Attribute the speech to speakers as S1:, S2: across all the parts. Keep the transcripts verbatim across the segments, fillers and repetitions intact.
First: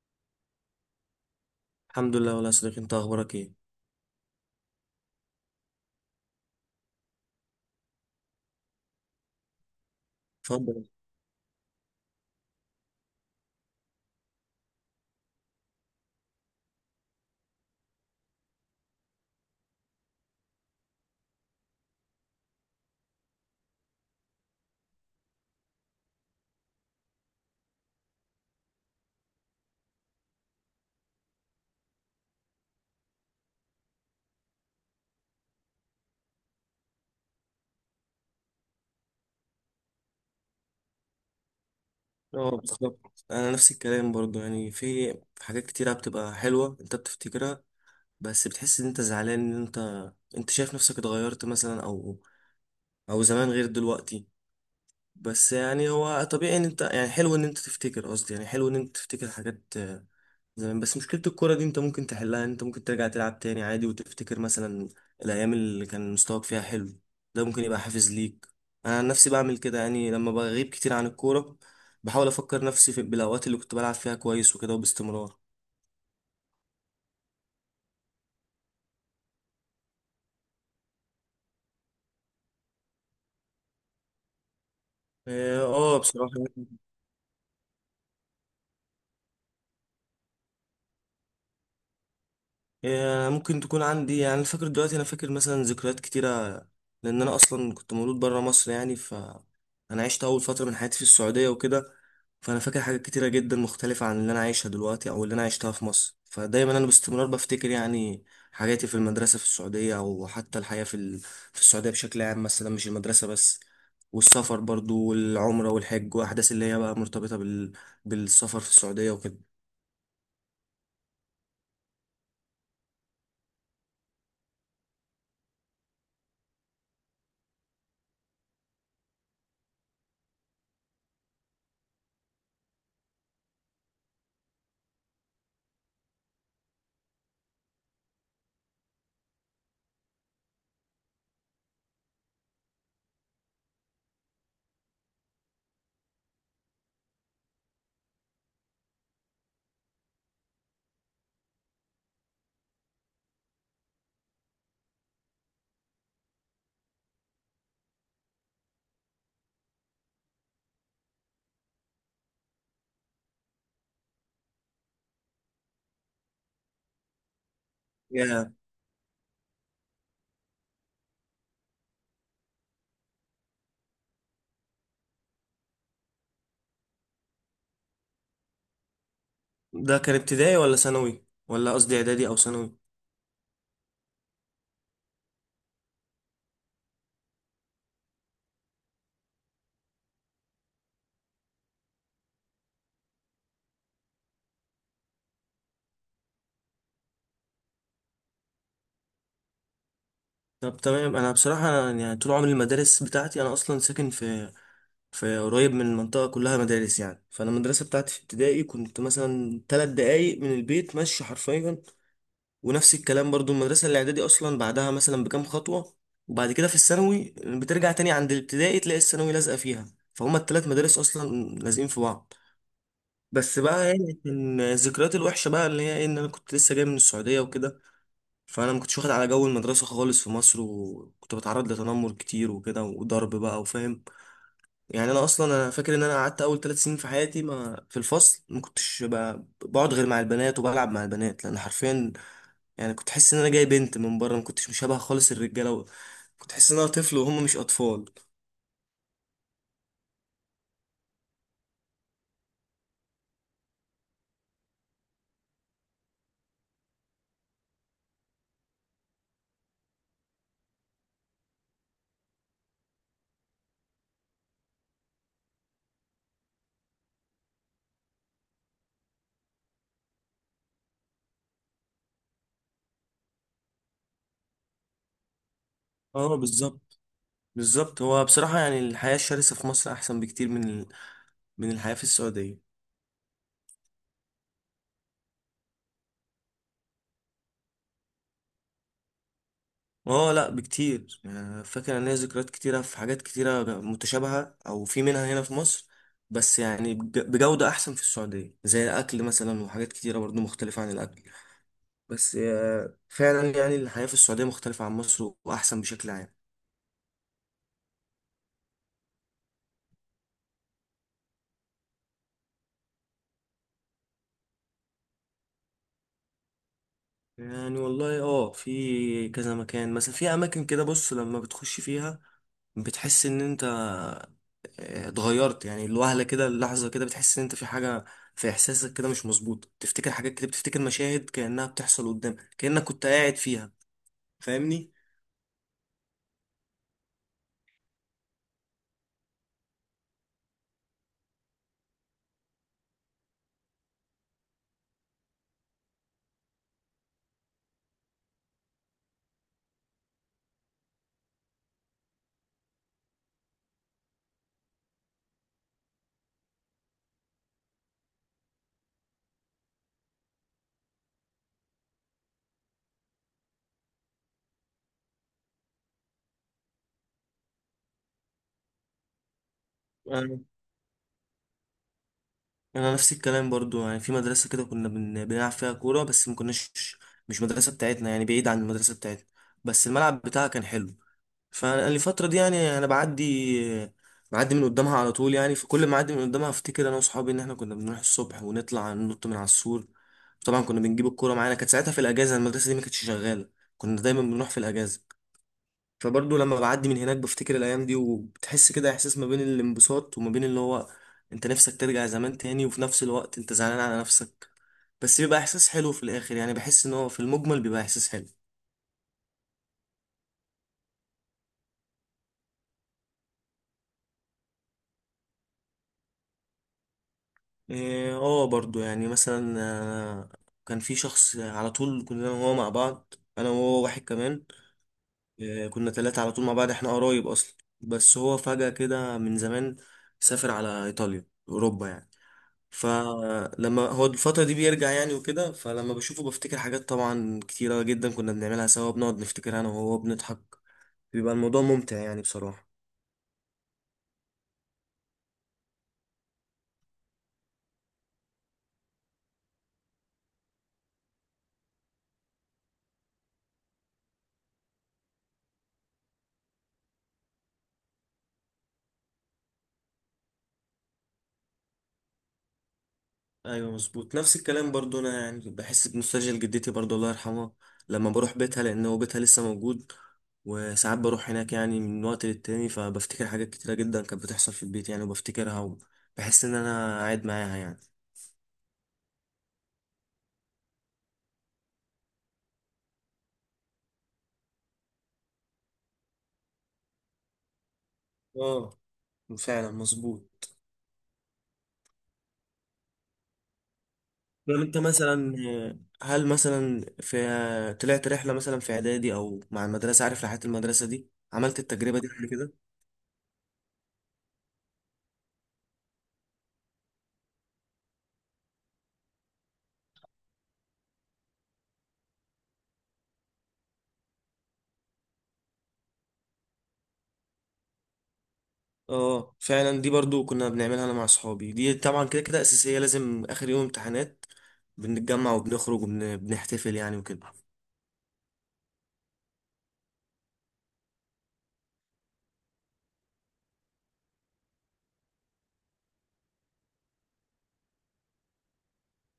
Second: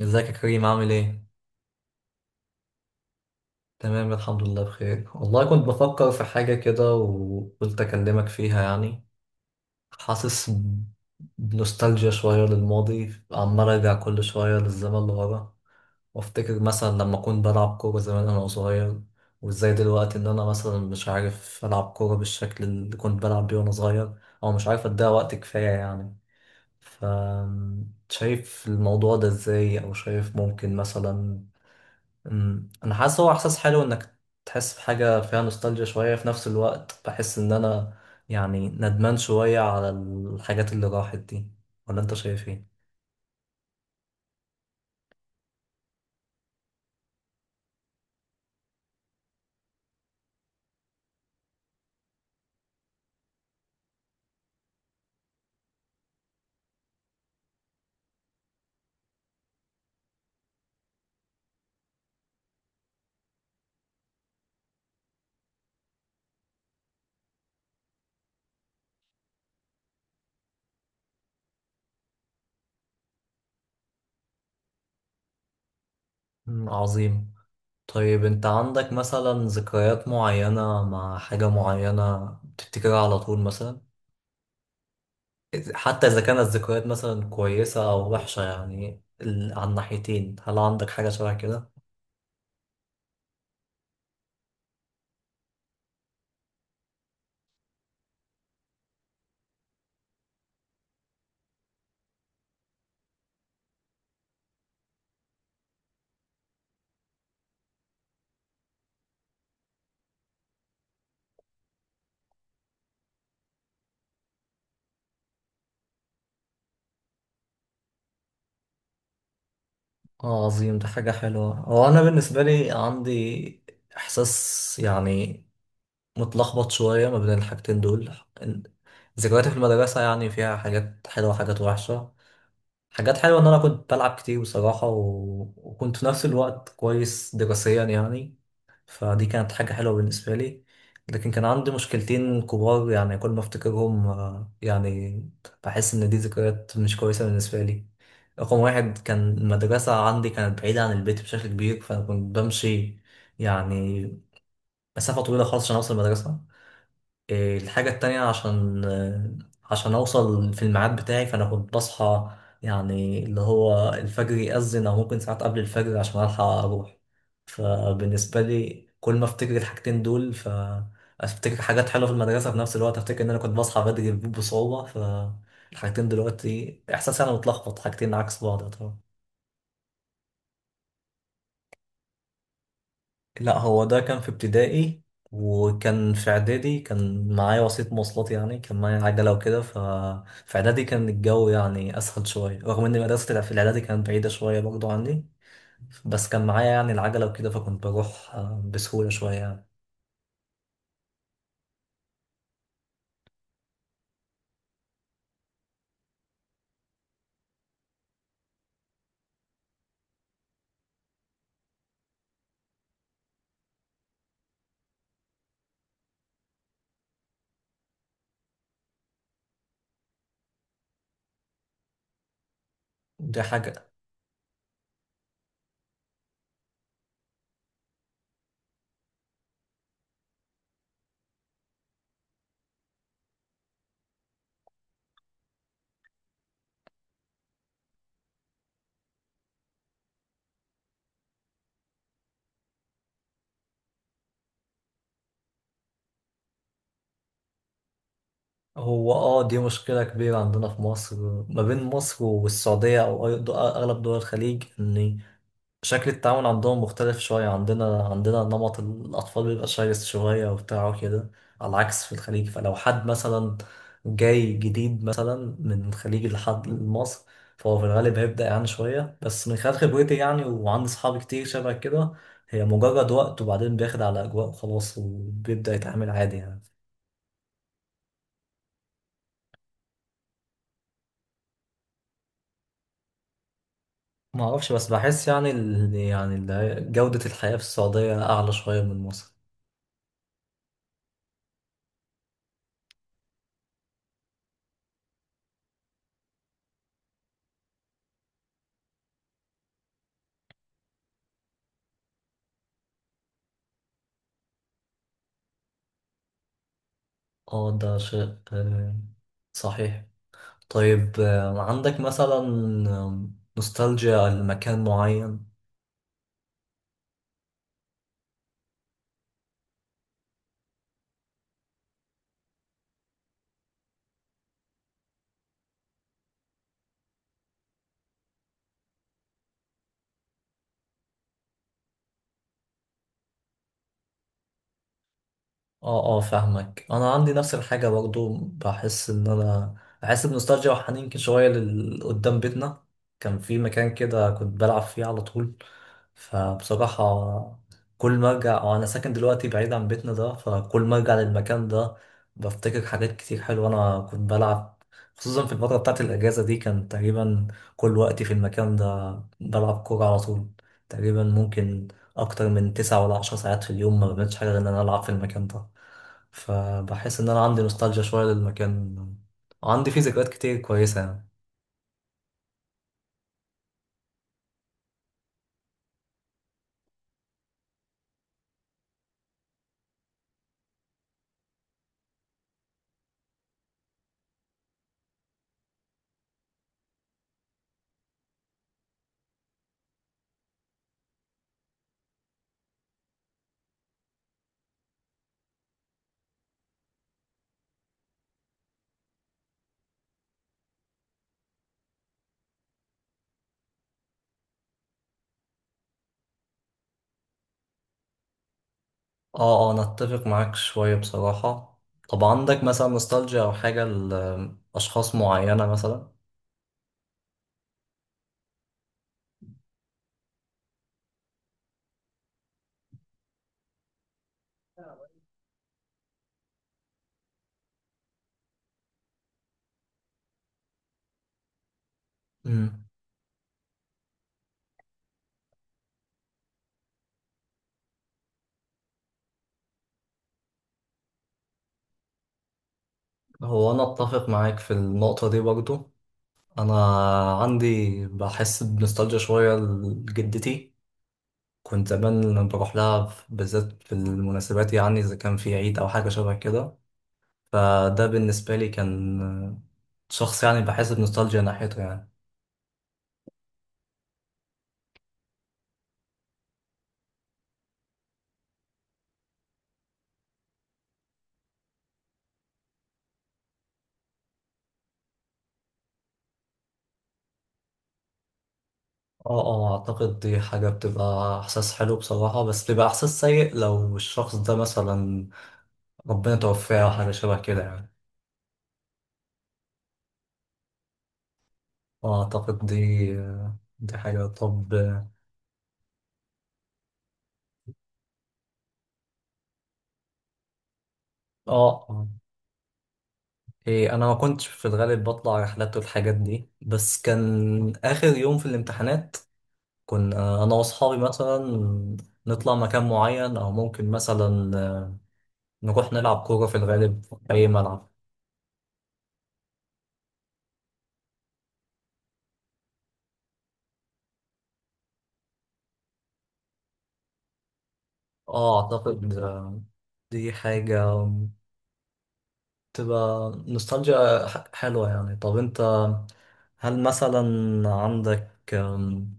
S1: ازيك يا كريم، عامل ايه؟
S2: الحمد لله والله يا صديقي، انت اخبارك ايه؟
S1: تمام الحمد لله بخير، والله كنت بفكر في حاجة كده وقلت أكلمك فيها يعني. حاسس
S2: اتفضل.
S1: بنوستالجيا شوية للماضي، عمال أرجع كل شوية للزمن اللي ورا، وأفتكر مثلا لما كنت بلعب كورة زمان أنا صغير، وإزاي دلوقتي إن أنا مثلا مش عارف ألعب كورة بالشكل اللي كنت بلعب بيه وأنا صغير، أو مش عارف أديها وقت كفاية يعني. ف شايف الموضوع ده إزاي؟ أو شايف ممكن مثلا؟ أمم، انا حاسس، هو احساس حلو انك تحس بحاجه فيها نوستالجيا شويه، في نفس الوقت بحس ان انا يعني ندمان شويه على الحاجات اللي راحت دي، ولا انت شايف
S2: اه،
S1: ايه؟
S2: بالظبط. انا نفس الكلام برضو، يعني في في حاجات كتيره بتبقى حلوه انت بتفتكرها، بس بتحس ان انت زعلان، ان انت انت شايف نفسك اتغيرت مثلا، او او زمان غير دلوقتي. بس يعني هو طبيعي ان انت، يعني حلو ان انت تفتكر، قصدي يعني حلو ان انت تفتكر حاجات زمان. بس مشكلة الكورة دي انت ممكن تحلها، انت ممكن ترجع تلعب تاني عادي وتفتكر مثلا الأيام اللي كان مستواك فيها حلو. ده ممكن يبقى حافز ليك. أنا عن نفسي بعمل كده، يعني لما بغيب كتير عن الكورة بحاول أفكر نفسي في بالأوقات اللي كنت بلعب فيها كويس وكده، وباستمرار.
S1: أمم، عظيم. طيب انت عندك مثلا ذكريات معينه مع حاجه معينه بتفتكرها على طول مثلا؟
S2: اه. آه،
S1: حتى اذا
S2: بصراحة،
S1: كانت ذكريات مثلا كويسه او وحشه، يعني ال- على الناحيتين، هل عندك حاجه شبه كده؟
S2: آه، ممكن تكون عندي. يعني أنا فاكر دلوقتي، انا فاكر مثلا ذكريات كتيره، لان انا اصلا كنت مولود بره مصر يعني. ف انا عشت اول فتره من حياتي في السعوديه وكده، فانا فاكر حاجات كتيره جدا مختلفه عن اللي انا عايشها دلوقتي او اللي انا عشتها في مصر، فدايما انا باستمرار بفتكر يعني حياتي في المدرسه في السعوديه، او حتى الحياه في ال- في السعوديه بشكل عام مثلا، مش المدرسه بس. والسفر برضو والعمره والحج واحداث اللي هي بقى مرتبطه بال... بالسفر في السعوديه وكده.
S1: اه عظيم، ده حاجة حلوة. هو أنا بالنسبة لي عندي إحساس يعني متلخبط شوية ما بين الحاجتين دول. إن- ذكرياتي في المدرسة يعني فيها حاجات حلوة وحاجات وحشة. حاجات حلوة إن أنا كنت بلعب كتير بصراحة، و... وكنت في نفس الوقت كويس دراسيا يعني، فدي كانت حاجة حلوة بالنسبة لي. لكن كان عندي مشكلتين كبار يعني، كل ما أفتكرهم آه، يعني بحس إن دي ذكريات مش كويسة بالنسبة لي. رقم واحد، كان المدرسة عندي كانت بعيدة عن البيت بشكل كبير، فأنا كنت بمشي يعني مسافة طويلة خالص عشان أوصل المدرسة. إيه، الحاجة التانية، عشان آه، عشان أوصل في الميعاد بتاعي فأنا كنت بصحى يعني اللي هو الفجر يأذن، أو ممكن ساعات قبل الفجر عشان ألحق أروح. فبالنسبة لي، كل ما أفتكر الحاجتين دول فأفتكر حاجات حلوة في المدرسة، في نفس الوقت أفتكر إن أنا كنت بصحى بدري بصعوبة، فالحاجتين دلوقتي إحساسي أنا متلخبط، حاجتين عكس بعض طبعا.
S2: ده كان ابتدائي ولا ثانوي، ولا قصدي اعدادي او ثانوي؟
S1: لا، هو ده كان في ابتدائي. وكان في اعدادي كان معايا وسيط مواصلات، يعني كان معايا عجله وكده، ففي اعدادي كان الجو يعني اسهل شويه، رغم ان المدرسه اللي في الاعدادي كانت بعيده شويه برضو عني، بس كان معايا يعني العجله وكده، فكنت بروح آه، بسهوله شويه يعني.
S2: طب تمام. انا بصراحه، أنا يعني طول عمري المدارس بتاعتي، انا اصلا ساكن في، في قريب من المنطقه كلها مدارس يعني، فانا المدرسه بتاعتي في ابتدائي كنت مثلا ثلاث دقايق من البيت ماشي حرفيا. ونفس الكلام برضو المدرسه الاعدادي اصلا بعدها مثلا بكام خطوه. وبعد كده في الثانوي بترجع تاني عند الابتدائي تلاقي الثانوي لازقه فيها، فهما الثلاث مدارس اصلا لازقين في بعض.
S1: دي
S2: بس
S1: حاجه.
S2: بقى يعني كان ذكريات الوحشه بقى اللي هي، إيه، ان انا كنت لسه جاي من السعوديه وكده، فانا ما كنتش واخد على جو المدرسه خالص في مصر، وكنت بتعرض لتنمر كتير وكده وضرب بقى، وفاهم يعني. انا اصلا، انا فاكر ان انا قعدت اول ثلاث سنين في حياتي ما في الفصل، ما كنتش ب- بقعد غير مع البنات وبلعب مع البنات، لان حرفيا يعني كنت حاسس ان انا جاي بنت من بره، ما كنتش مشابه خالص الرجاله و- كنت حاسس ان انا طفل وهم مش اطفال.
S1: هو اه، دي مشكله كبيره عندنا في مصر، ما بين مصر والسعوديه، او أي- دو- اغلب دول الخليج، ان شكل التعامل عندهم مختلف شوية عندنا عندنا نمط الأطفال بيبقى شرس شوية وبتاع كده، على العكس في الخليج. فلو حد مثلا جاي جديد مثلا من الخليج لحد لمصر، فهو في الغالب هيبدأ يعني شوية، بس من خلال خبرتي يعني، وعندي صحابي كتير شبه كده، هي مجرد وقت وبعدين بياخد على أجواء وخلاص وبيبدأ يتعامل
S2: اه
S1: عادي يعني.
S2: بالظبط. بالظبط. هو بصراحه يعني الحياه الشرسه في مصر احسن بكتير من ال- من الحياه في السعوديه.
S1: ما أعرفش، بس بحس يعني ال... يعني ال- جودة الحياة في السعودية أعلى شوية من مصر.
S2: اه لا، بكتير. يعني فاكر ان ليا ذكريات كتيره في حاجات كتيره متشابهه او في منها هنا في مصر، بس يعني بج- بجوده احسن في السعوديه، زي الاكل مثلا وحاجات كتيره برضو مختلفه عن الاكل. بس آه، فعلا يعني الحياه في السعوديه مختلفه عن مصر واحسن بشكل عام.
S1: اه ده شيء آه، صحيح. طيب آه، عندك مثلا آه، نوستالجيا لمكان معين؟
S2: يعني والله اه، في كذا مكان مثلا، في اماكن كده بص لما بتخش فيها بتحس ان انت آه، اتغيرت، يعني الوهلة كده، اللحظة كده بتحس ان انت في حاجة، في احساسك كده مش مظبوط، تفتكر حاجات كده، بتفتكر مشاهد كأنها بتحصل قدامك كأنك كنت قاعد فيها. فاهمني؟
S1: اه اه، فاهمك. انا عندي نفس الحاجه برضو، بحس ان انا بحس بنوستالجيا وحنين كده شويه لل- قدام بيتنا كان في مكان كده كنت بلعب فيه على طول. فبصراحه كل ما ارجع، وانا ساكن دلوقتي بعيد عن بيتنا ده، فكل ما ارجع للمكان ده بفتكر حاجات كتير حلوه انا كنت بلعب. خصوصا في الفتره بتاعت الاجازه دي كان تقريبا كل وقتي في المكان ده، بلعب كوره على طول، تقريبا ممكن اكتر من تسعة ولا عشر ساعات في اليوم ما بعملش حاجه غير ان انا العب في المكان ده. فبحس ان انا عندي نوستالجيا شويه للمكان، وعندي فيه ذكريات
S2: انا،
S1: كتير كويسه يعني.
S2: أنا نفس الكلام برضو، يعني في مدرسة كده كنا بن- بنلعب فيها كورة، بس ما كناش، مش مدرسة بتاعتنا يعني، بعيد عن المدرسة بتاعتنا، بس الملعب بتاعها كان حلو. فالفترة دي يعني أنا بعدي بعدي من قدامها على طول يعني، فكل ما أعدي من قدامها أفتكر أنا وأصحابي إن إحنا كنا بنروح الصبح ونطلع ننط من على السور. طبعا كنا بنجيب الكورة معانا، كانت ساعتها في الأجازة، المدرسة دي ما كانتش شغالة، كنا دايما بنروح في الأجازة. فبرضه لما بعدي من هناك بفتكر الأيام دي، وبتحس كده إحساس ما بين الانبساط وما بين اللي هو، أنت نفسك ترجع زمان تاني، وفي نفس الوقت أنت زعلان على نفسك. بس بيبقى إحساس حلو في الآخر، يعني بحس إن هو في المجمل بيبقى إحساس حلو.
S1: اه اه، انا اتفق معاك شويه بصراحه. طب عندك مثلا نوستالجيا او حاجه لاشخاص معينه مثلا؟
S2: إيه، اه، برضو يعني مثلا، آه، كان في شخص على طول كنا انا وهو مع بعض، انا وهو واحد كمان، آه، كنا ثلاثة على طول مع بعض، احنا قرايب اصلا، بس هو فجأة كده من زمان سافر على ايطاليا، اوروبا يعني.
S1: امم.
S2: فلما هو الفترة دي بيرجع يعني وكده، فلما بشوفه بفتكر حاجات طبعا كتيرة جدا كنا بنعملها سوا، بنقعد نفتكر انا وهو، بنضحك. بيبقى الموضوع ممتع يعني بصراحة.
S1: هو انا اتفق معاك في النقطه دي برضو. انا عندي بحس بنوستالجيا شويه لجدتي، كنت زمان لما بروح لها بالذات في المناسبات، يعني اذا كان في عيد او حاجه شبه كده، فده بالنسبة لي كان شخص يعني بحس بنوستالجيا ناحيته يعني.
S2: ايوه مظبوط، نفس الكلام برضو. انا يعني بحس بنوستالجيا لجدتي برضو، الله يرحمها، لما بروح بيتها، لان هو بيتها لسه موجود، وساعات بروح هناك يعني من وقت للتاني، فبفتكر حاجات كتيرة جدا كانت بتحصل في البيت يعني وبفتكرها، وبحس ان انا قاعد معاها يعني.
S1: اه اه، اعتقد دي حاجة بتبقى احساس حلو بصراحة، بس بيبقى احساس سيء لو الشخص ده مثلا ربنا توفاه او حاجة شبه كده يعني.
S2: اه فعلا مظبوط.
S1: اه اعتقد دي دي حاجة.
S2: طب
S1: طب،
S2: انت مثلا، آه، هل مثلا في، طلعت رحلة مثلا في اعدادي او مع المدرسة؟ عارف رحلات المدرسة دي؟
S1: اه
S2: عملت التجربة دي
S1: آه.
S2: قبل كده؟
S1: إيه، انا ما كنتش في الغالب بطلع رحلات والحاجات دي، بس كان اخر يوم في الامتحانات كنا انا واصحابي مثلا نطلع مكان معين، او ممكن مثلا نروح نلعب كورة في الغالب في أي ملعب.
S2: اه فعلا، دي برضو كنا بنعملها انا مع صحابي، دي طبعا كده كده اساسيه، لازم اخر يوم امتحانات بنتجمع وبنخرج وبنحتفل يعني وكده.
S1: اه أعتقد آه، دي حاجة تبقى نوستالجيا ح- حلوة يعني. طب أنت، هل مثلا عندك آم،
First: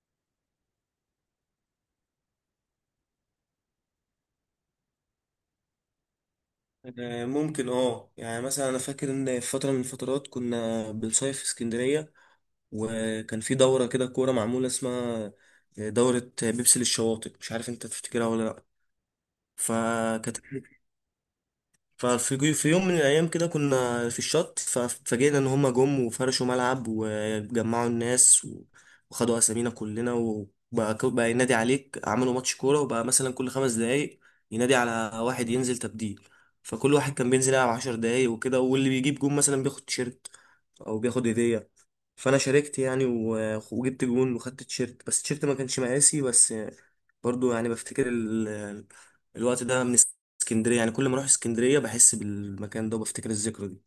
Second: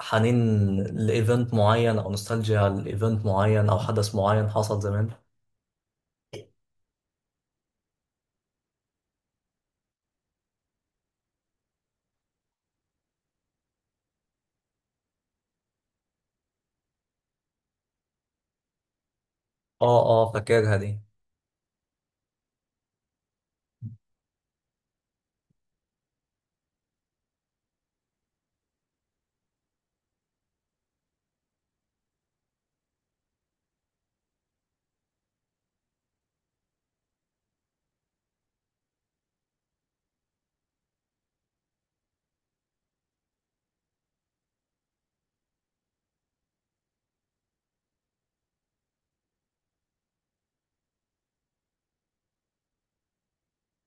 S1: حنين لإيفنت معين، أو نوستالجيا لإيفنت معين، أو حدث معين حصل زمان؟
S2: آه، ممكن، اه. يعني مثلا انا فاكر ان في فتره من الفترات كنا بنصيف في اسكندريه، وكان في دوره كده كوره معموله اسمها دوره بيبسي للشواطئ، مش عارف انت تفتكرها ولا لا.
S1: اه اه،
S2: فكانت،
S1: فاكرها دي.
S2: ففي في يوم من الأيام كده كنا في الشط، ففاجئنا إن هما جم وفرشوا ملعب وجمعوا الناس و- وخدوا أسامينا كلنا، وبقى ك- بقى ينادي عليك، عملوا ماتش كورة وبقى مثلا كل خمس دقايق ينادي على واحد ينزل تبديل. فكل واحد كان بينزل يلعب عشر دقايق وكده، واللي بيجيب جون مثلا بياخد تيشيرت أو بياخد هدية. فأنا شاركت يعني و- وجبت جون وخدت تيشيرت، بس التيشيرت ما كانش مقاسي. بس برضو يعني بفتكر ال- الوقت ده من اسكندريه، يعني كل ما اروح اسكندريه بحس بالمكان ده وبفتكر الذكرى دي.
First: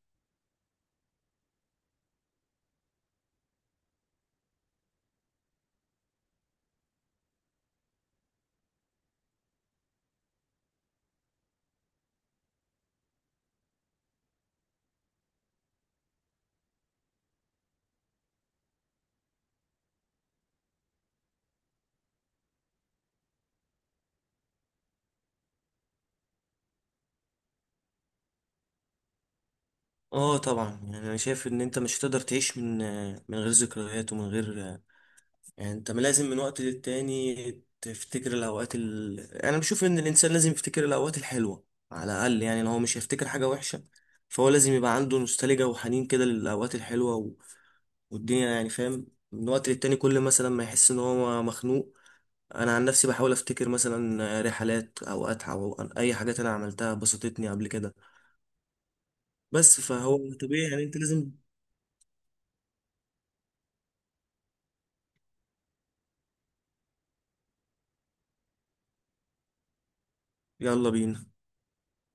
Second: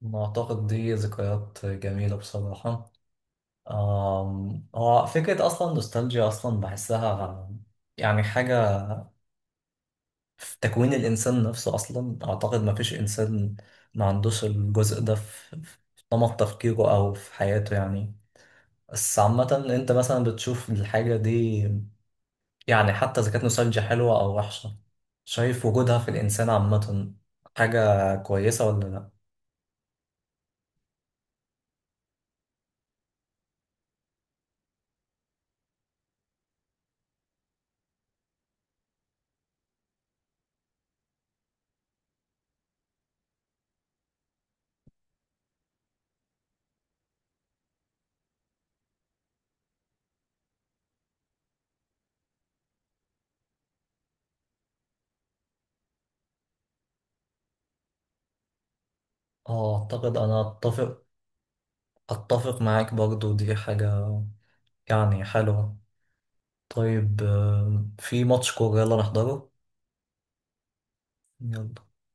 S1: ما أعتقد دي ذكريات جميلة بصراحة. آم، هو فكرة أصلا نوستالجيا أصلا بحسها يعني حاجة في تكوين الإنسان نفسه أصلا، أعتقد ما فيش إنسان ما عندوش الجزء ده في في نمط تفكيره أو في حياته يعني. بس عامة أنت مثلا بتشوف الحاجة دي، يعني حتى إذا كانت نوستالجيا حلوة أو وحشة، شايف وجودها في الإنسان عامة حاجة كويسة ولا لأ؟
S2: اه طبعا. يعني انا شايف ان انت مش هتقدر تعيش من، من غير ذكريات ومن غير، يعني انت لازم من وقت للتاني تفتكر الاوقات ال... انا بشوف ان الانسان لازم يفتكر الاوقات الحلوه على الاقل. يعني لو هو مش هيفتكر حاجه وحشه، فهو لازم يبقى عنده نوستالجيا وحنين كده للاوقات الحلوه و... والدنيا يعني، فاهم. من وقت للتاني كل مثلا ما يحس ان هو مخنوق، انا عن نفسي بحاول افتكر مثلا رحلات او اتعه او اي حاجات انا عملتها بسطتني قبل كده.
S1: آه
S2: بس
S1: أعتقد
S2: فهو
S1: أنا
S2: طبيعي يعني انت
S1: أتفق
S2: لازم.
S1: أتفق معاك برضو، دي حاجة يعني حلوة. طيب آم، في ماتش كورة، يلا نحضره.
S2: يلا بينا.
S1: يلا.